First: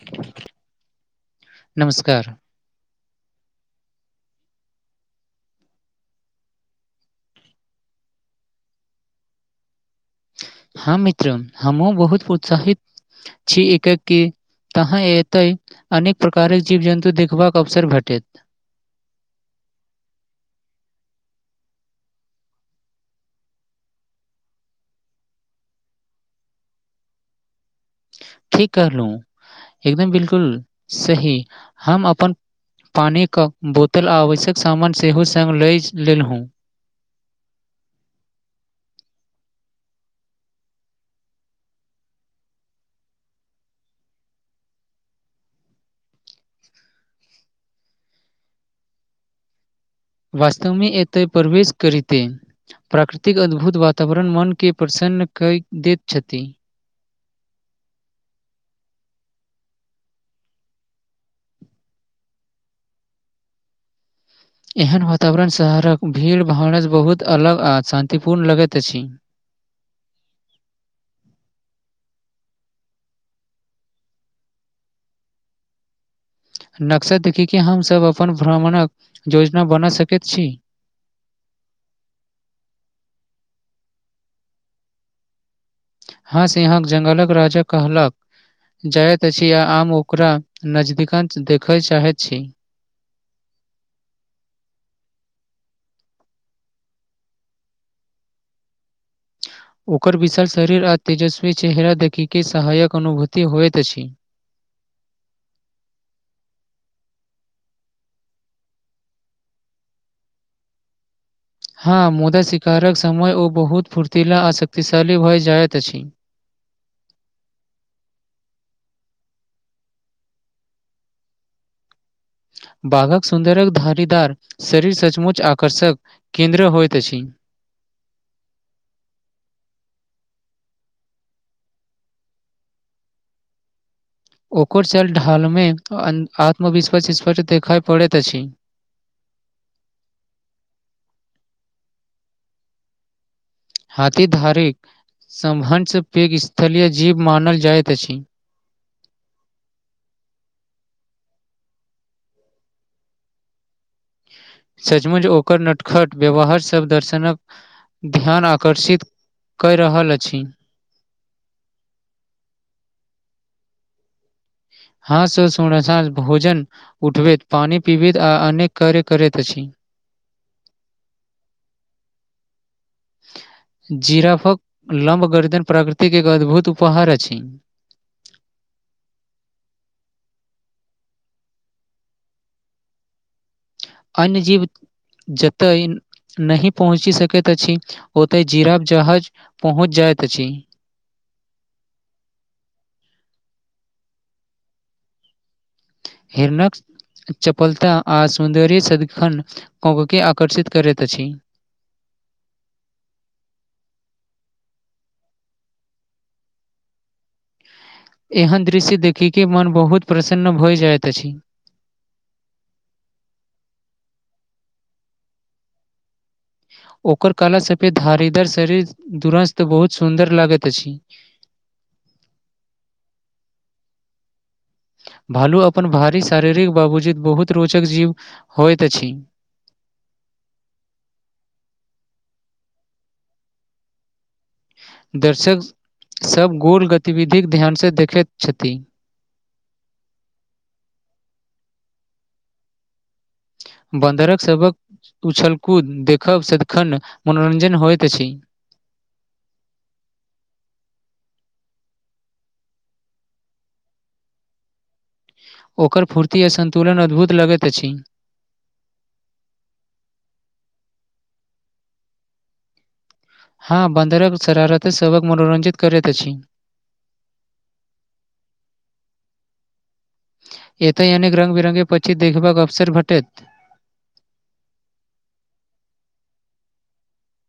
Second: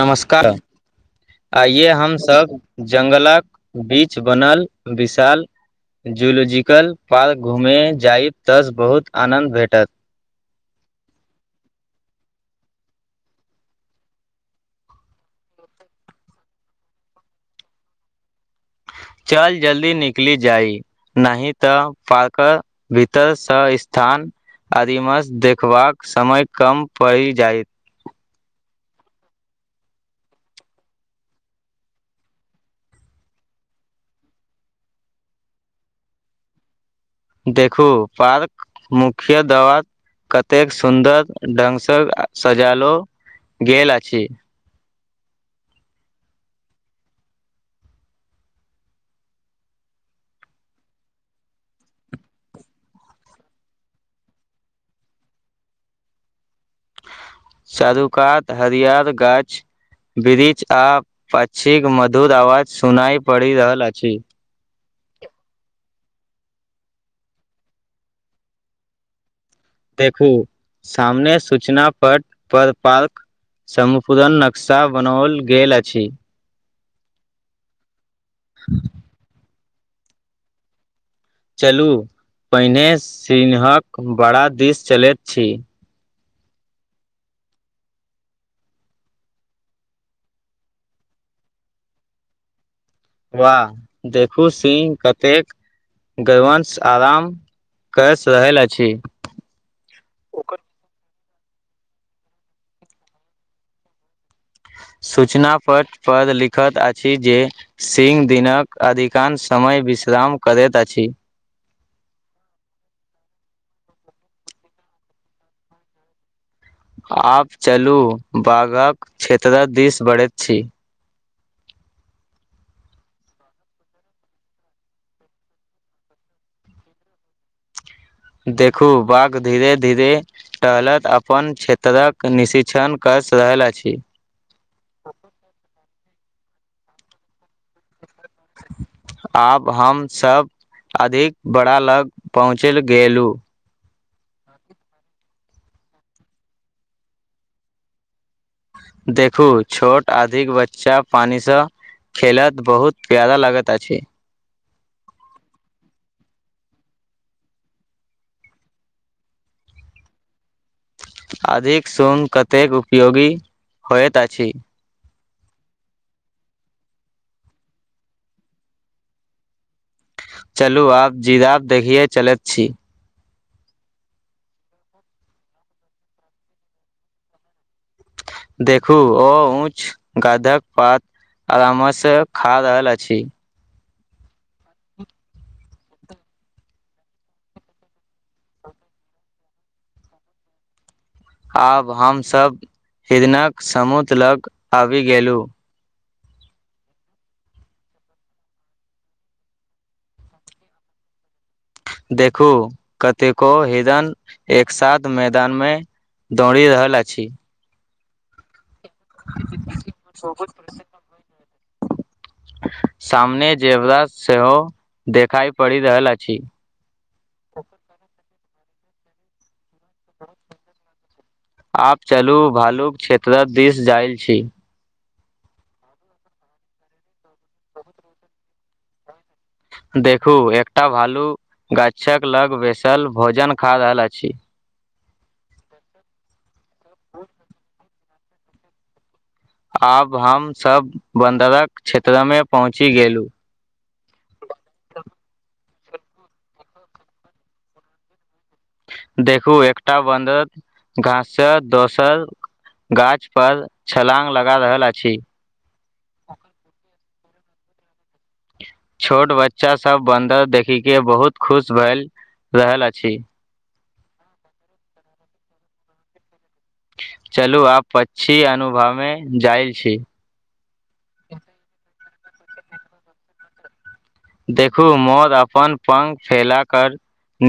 नमस्कार आइये नमस्कार हमसब जंगलक बीच बनल विशाल जूलॉजिकल पार्क घूमे जायब तऽसँ बहुत आनन्द भेटत हँ मित्र हमहुँ बहुत प्रोत्साहित छी एके तहाँ एते अनेक प्रकारक जीव जन्तु देखबाक अवसर भेटत चल जल्दी निकलि जाइ नहि तऽ पारक भीतरसँ स्थान आदिमस देखबाक समय कम पड़ि जायत ठीक करलूं एकदम बिलकुल सही हम अपन पानीके बोतल आ आवश्यक सामान सेहो संग लए लेलहुँ देखू पार्क मुख्य दवा कतेक सुन्दर ढंगसँ सजेलो गेल अछि वस्तवमे एतय प्रवेश करिते प्राकृतिक अद्भुत वातावरण मनके प्रसन्न कए दैत छथि चारू कात हरियर गाछ वृच आ पकछीक मधुर आवाज सुनाइ पड़ि रहल अछि एहन वातावरण शहरक भीड़ भाड़स बहुत अलग आ शान्तिपूर्ण लगैत अछि देखू सामने सूचना पट पर पार्क समपूदन नक्शा बनाओल गेल अछि नक्सा देखी के हमसभ अपन भ्रमणक योजना बना सकैत छी चलू पहिने सिन्हक बड़ा दिस चलैत छी हँ सिंघक जङ्गलक राजा कहलक जाइत अछि आ हम ओकरा नजदीकन सँ देखय चाहैत छी वाह देखू सिंह कतेक गरवंश आराम केस रहल अछि ओकर विशाल शरीर आ तेजस्वी चेहरा देखिके सहायक अनुभूति होइत अछि सूचना पत्रपर लिखैत अछि जे सिंह दिनक अधिकांश समय विश्राम करैत अछि हँ मुदा शिकारक समय ओ बहुत फुर्तला आ शक्तिशाली भए जाइत अछि आब चलू बाघक क्षेत्रक दिस बढ़ैत छी बाघक सुन्दरक धारीदार शरीर सचमुच आकर्षक केन्द्र होइत अछि देखू बाघ धीरे धीरे टहलत अपन क्षेत्रक निशिक्षण कऽ रहल अछि ओकर चल ढालमे आत्मविश्वास विफट देखय पड़ैत अछि आब हम सब अधिक बड़ा लग पहुँचल गेलु हथीधारीक समभसँ पैघ स्थलीय जीव मानल जाइत अछि देखू छोट अधिक बच्चा पानिसँ खेलत बहुत प्यादा लागत अछि सचमुच ओकर नटखट व्यवहार सब दर्शनक ध्यान आकर्षित क रहल अछि अधिक सू्ग कतेक उपयोगी होइत अछि हँ स सु भोजन उठबैत पानि पीबैत आ अनेक कार्य करैत अछि चलू आब जिरापमदेखियए चलैत छी जीरफक लम्ब गर्दन प्रकृतिक एक अद्भुत उपहार अछि देखू ओ उच गाधक पात आराम से खा रहल अछि अन्य जीव जतय नहि पहुँच सकैत अछि ओतय जीराब जहाज पहुँच जाय छी आब हमसभ हृदनक समूत लग आबि गेलहुँ हेरनोक् चपलता आ सौन्दर्य सदखन क के आकर्षित करैत अछि देखू कतेको हिरण एक साथ मैदान में दौड़ रहल अछी एहन दृश्य देखिके मन बहुत प्रसन्न भइ जाइत अछि सामने जेबला सेहो देखाइ पड़ि रहल अछि ओकर कला सफेद धारीदर शरीर दुरस्त बहुत सुन्दर लागैत अछि आब चलू भालूक क्षेत्रक दिस जायल छी भालू अपन भारी शारीरिक बाबजूद बहुत रोचक जीव होइत अछि देखू एकटा भालू गाछक लग बसल भोजन खा रहल अछि दर्शक सभ गूढ़ गतिविधिक ध्यानसँ देखैत छथि आब हमसभ बन्दरक क्षेत्रमे पहुँचि गेलहुँ बन्दरक सभक उछलकूद देखब सदखन मनोरञ्जन होइत अछि देखू एकटा बन्दर घाससँ दोसर गाछ पर छलाङ्ग लगा रहल अछि ओकर फुर्ति आ सन्तुलन अद्भुत लगैत अछी छोट बच्चासभ बन्दर देखिक के बहुत खुश भए रहल अछि हँ बन्दरक सरारत सक मनोरञजित करैत छी चलू आब पक्षी अनुभव में जायल छी एतय अनेक रंग बिरंगे पंछी देखबाक अवसर भटेैत देखू मोर अपन पङ्ख फैलाक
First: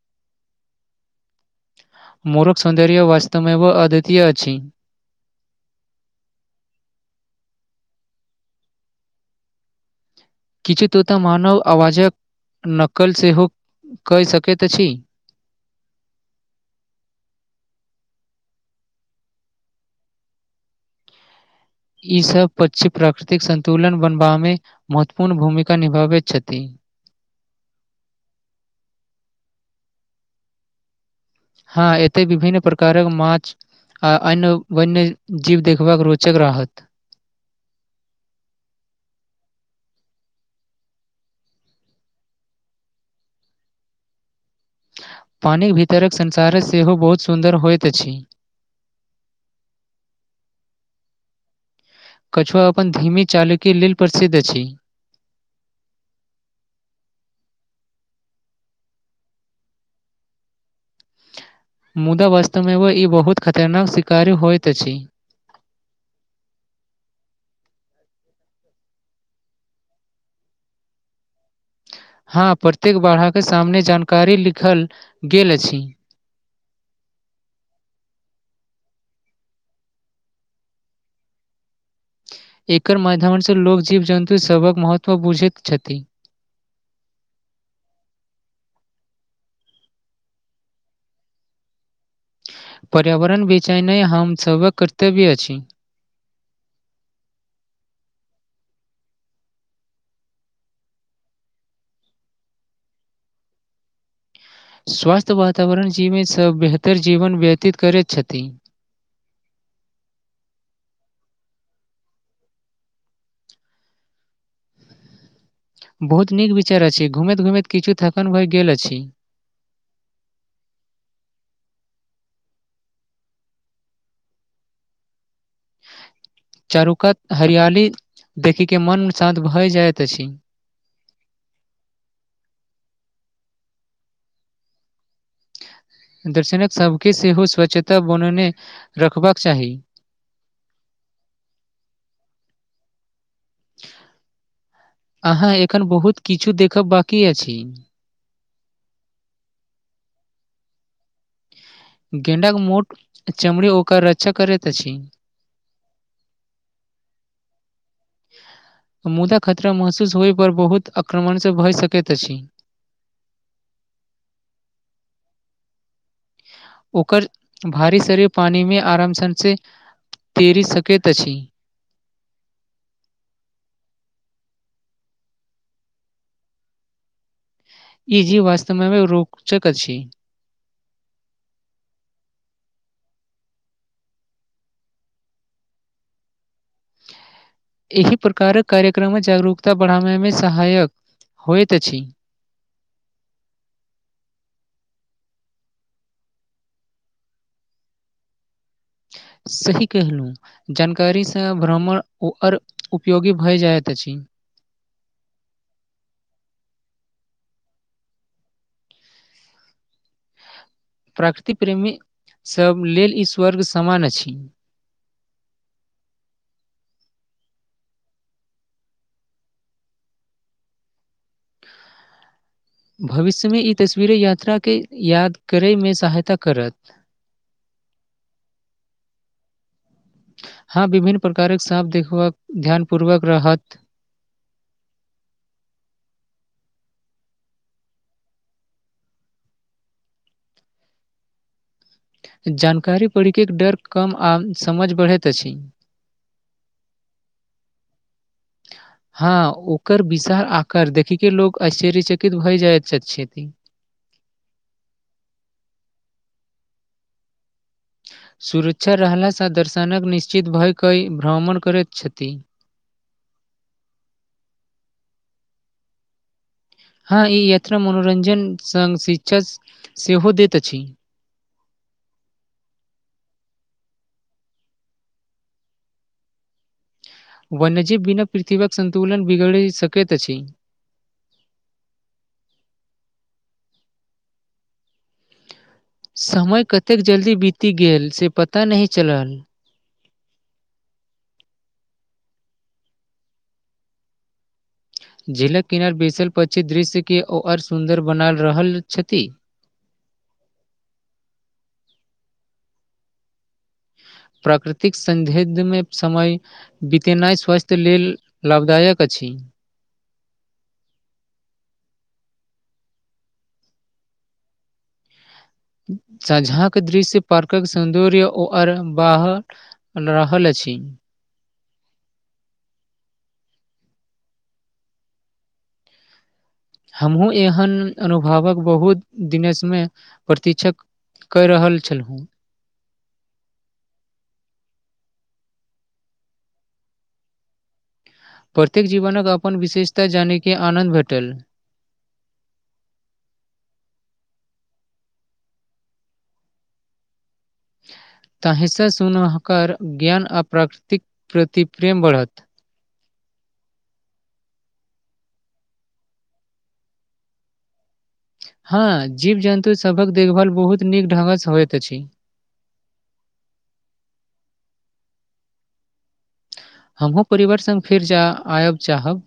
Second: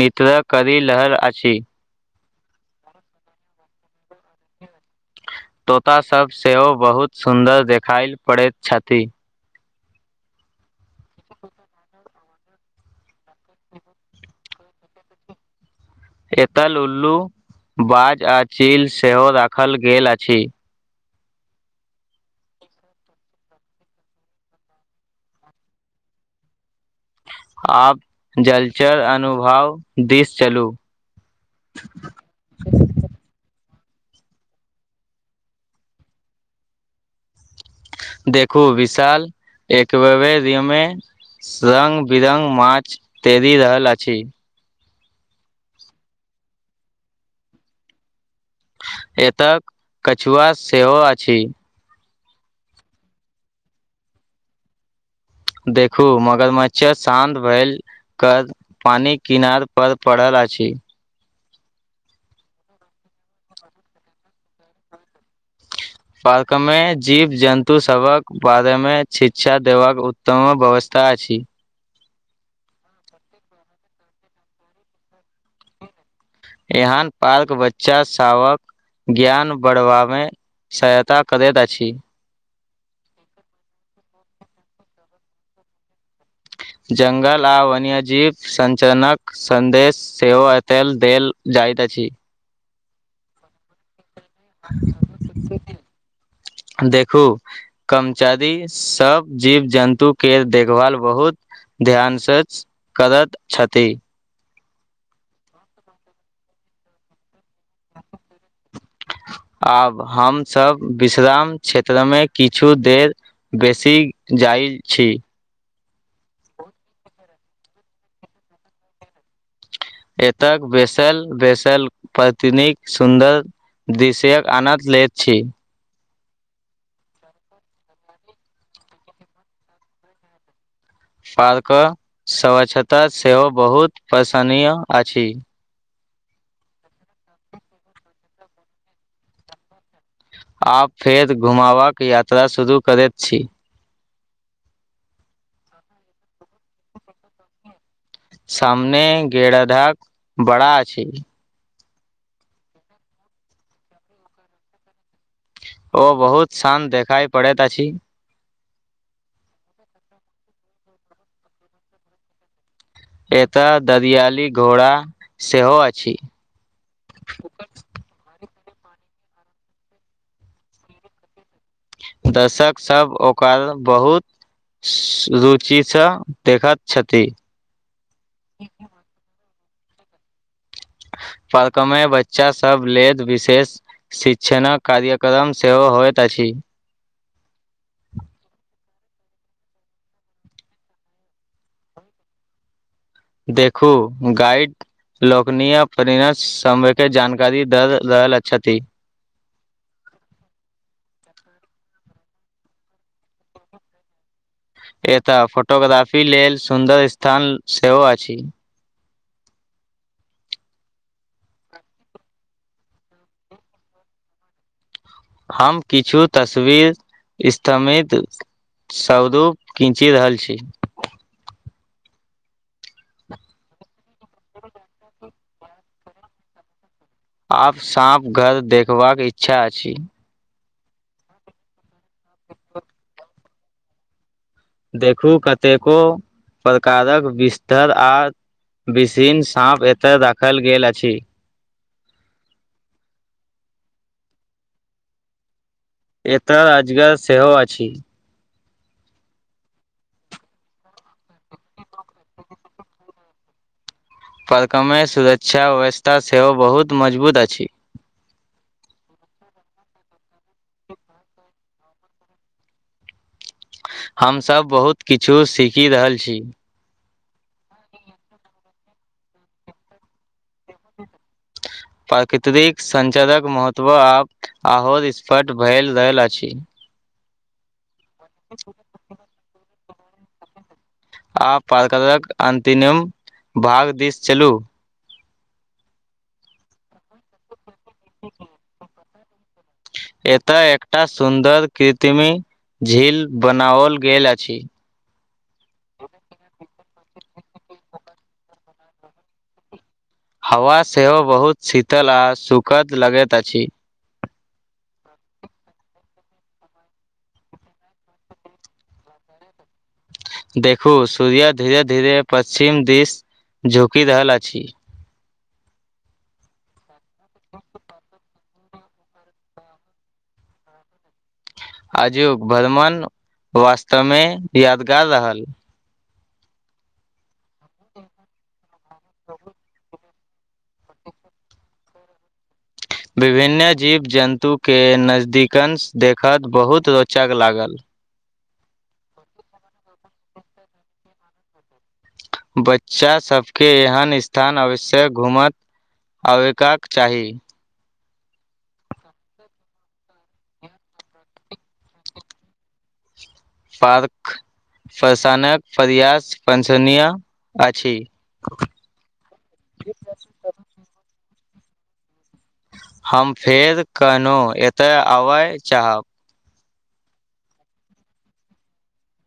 निित्र करि रहल अछि मुरुख सौन्दर्य वास्तव अद्वितय अछि तोतासभ सेहो बहुत सुन्दर देखएल पड़ैत छथि किछु तोताऽ मानव आवाजक नकल सेहो कऽ सकैत अछि एतै लल्लू बाज आ चील से हो राखल गेल अछी ई सब पचम प्राकृतिक संतुलन बनबा में महत्वपूर्ण भूमिका निभाबै छथि आब जल चर अनुभव दिस चलू हाँ एते विभन्न प्रकारक माछ आ अन्य वन्य जीव देखबाक रोचक रहत देखू विशाल एक बे बे रमें संङ्ग बिरङ्ग मारछ तैरि रहल अछि पानिक भीतरक संसार सेहो बहुत सुन्दर होइत अछि एतऽ कछुआ सेहो अछि कछुआ अपन धीमी चाल के लेल प्रसिद्ध अछी देखू मगर मच्छर शान्त भैल कद पानि किनार पर पड़ल अछि मुदा वास्तव मे एगो ई बहुत खतरनाक शिकारी होइत अछि पार्क में जीव जन्तु सभक बारे में शिक्षा देबाक उत्तम व्यवस्था अछि हाँ प्रत्येक बारह के सामने जानकारी लिखल गेल अछि एहन पार्क बच्चा शावक ज्ञान बढ़बा में सहायता करैत अछि एकर माध्यम सँ लोक जीव जन्तु सभक महत्व बुझैत छथिन जङ्गल आ वन्यजीव सञ्चालनक सन्देश से ओ एत देेल जाइतइत छी पर्यावरण विचैन में नहि हम सभक कर्तव्य अछि छी देखु कर्मचारी सब जीव जन्तु के देख भाल बहुत ध्यान सच करत छथि स्वास्थ्य वातावरण जी मे सब बेहतर जीवन व्यतीत करैत छथिन आब हम सभ विश्राम क्षेत्र में किछु देर बेसी जाई छी बहुत नीक विचार अछि घुमैत घुमैत किछु थकन भए गेल अछि एतय बैसल बैसल पत्नी कऽ सुन्दर दिशयक आनन्द लैत छी चारुकत हरियाली देखै के मन शान्त भए जाइत अछि पार्क स्वछता सेहो बहुत पसानीय अछि दर्शनक सभके सेहो स्वच्छता बनेने रखबाक चाही आब फेर घुमाबाक यात्रा शुरू करैत छी अहाँ एखन बहुत किछु देखब बाकि आछी सामने गेड़ेडाक बड़ा अछि गेंडाक मोट चमड़े ओकर रक्षा करैत अछि ओ बहुत शान्त देखाई पड़ैत अछि मुदा खतरा महसूस होइ पर बहुत आक्रमण से भए सकैत अछि एत ददियाली घोड़ा सेहो अछि ओकर भारी सरीे पानी मे आरम सन से तैरी सकैत अछि दशक सब ओकर बहुत रुचिसँ देखैत छथि ईजीव वास्तव में रुप कचक अछी परक मे बच्चा सब लेद विशेष शिछन कार्यक्रम सेहो होइत अछि एहि प्रकार कार्यक्रम जागरूकता बढ़ाब मे सहायक होयत अछि देखू गइड लोकनि अपनासभके जानकारी दऽ रहल छथि। सही कहलहुँ। जानकारीसँ भ्रमण उपयोगी भऽ जाइत अछि। एतय फोटोग्राफी लेल सुन्दर स्थान सेहो अछि। प्रकृति प्रेमीसभ लेल ई स्वर्ग समान अछि। हम किछु तस्वीर अस्मित सदो किछु कीनि रहल छी। भविष्यमे ई तस्वीरे यात्राके याद करयमे सहायता करत। आब साँपघर देखबाक इच्छा अछी। हँ, विभिन्न प्रकारक साँप देखबाक, ध्यानपूर्वक रहत। देखू, कतेको प्रकारक बिस्तर आ विभिन्न साँप एतऽ देखाओल गेल अछि। जानकारी पढ़िकऽ डर कम आ समझ बढ़ैत अछि। एतऽ रोजगार सेहो अछि। हँ, ओकर विशाल आकार देखिकऽ लोक आश्चर्यचकित भऽ जाइत छथि। परिसरमे सुरक्षा व्यवस्था सेहो बहुत मजबूत अछि। सुरक्षा रहलासँ दर्शनक निश्चिन्त भऽ कऽ भ्रमण करैत छथि। हमसभ बहुत किछु सीखि रहल छी। हँ, ई यात्रा मनोरंजन संग शिक्षा सेहो दैत अछि। ह। प्राकृतिक संरक्षणक महत्त्व आब आओर स्पष्ट भऽ रहल अछि। वन्यजीव बिना पृथ्वीक सन्तुलन बिगड़ि सकैत अछि। आओ, पाठकक अन्तिम भाग दिस चलू। समय कतेक जल्दी बीति गेल, से पता नहि चलल। एतय एकटा सुन्दर कृत्रिम झील बनाओल गेल अछि। झीलक किनार बैसलापछि दृश्यके आओर सुन्दर बना रहल अछि। हवा सेहो बहुत शीतल आ सुखद लगैत अछि। प्राकृतिक सान्निध्यमे समय। बितेनाइ स्वास्थ्य लेल लाभदायक अछि। देखू, सूर्य धीरे धीरे पश्चिम दिस झुकि रहल अछि। साँझक दृश्य प्रकृतिक सौन्दर्य। ओ आओर बाहर रहल अछि। आजुक भ्रमण वास्तवमे यादगार रहल। हमहूँ एहन अनुभवक बहुत दिनसँ प्रतीक्षा कऽ रहल छलहुँ। विभिन्न जीव जन्तुके नजदीकसँ देखब बहुत रोचक लागल। प्रत्येक जीवक अपन विशेषता जानबाक आनन्द भेटल। बच्चासभके एहन स्थान अवश्य घुमय आबयक चाही। ताहिसँ हुनकर ज्ञान आ प्रकृतिक प्रति प्रेम बढ़त। पार्क। प्रशासनक प्रयास प्रशंसनीय अछि। हँ, जीव जन्तुसभक देखभाल बहुत नीक ढंगसँ होइत अछि। हम फेर कखनहुँ एतय आबय चाहब। हमहुँ परिवारसँगे फेर जा आयब चाहब।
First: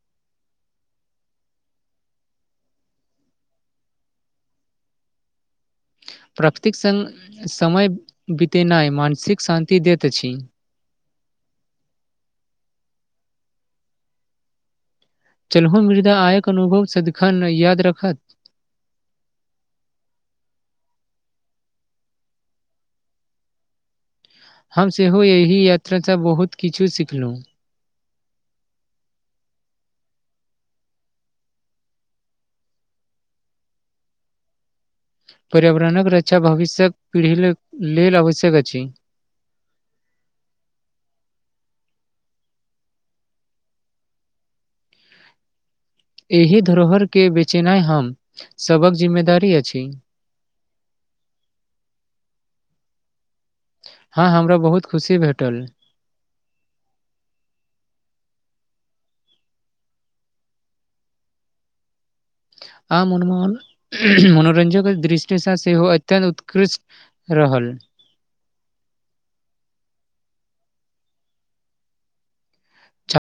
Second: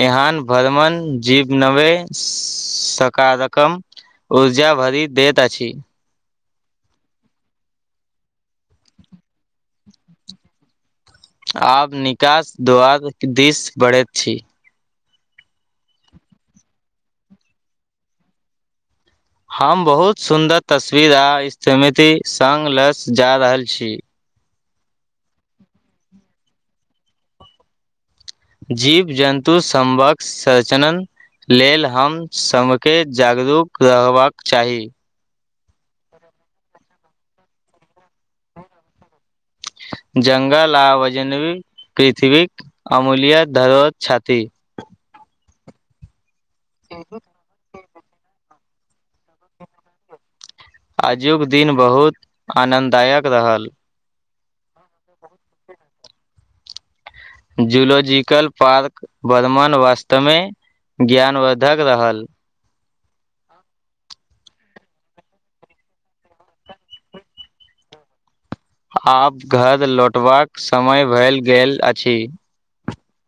ईहाँ भ्रमण जीव नव्हे सकारात्मक। ऊर्जा भरि दैत अछि। प्रकृतिक संग समय बितेनाइ मानसिक शान्ति दैत अछि। आब निकास द्वारक दिस बढ़ैत छी। चलू, ई मधुर अनुभव सदिखन याद रहत। हम बहुत सुन्दर तस्वीर आ स्मृतिसँग लऽ जा रहल छी। हम सेहो एहि यात्रा से बहुत किछु सिखलौ जीव जन्तु समबक सजनन लेल हम समके जागरूक रहबाक चाही पर्यावरणक रक्षा भविष्यक पीढ़ी ले लेल आवश्यक अछि जंगल आ बजनबी पृथ्वीक अमूल्य धरोहर छथी एहि धरोहर के बेचेनाय हम सबक जिम्मेदारी अछि आजुक दिन बहुत आनन्ददायक रहल हँ हमरा बहुत खुशी भेटल जूलॉजिकल पार्क बर्धमान वास्तवमे ज्ञानवर्द्धक रहल आ मनोमोहन मनोरंञ्जनक दृष्टिसँ सेहो अत्यन्त उत्कृष्ट रहल आब घर लौटबाक समय भेल गेल अछि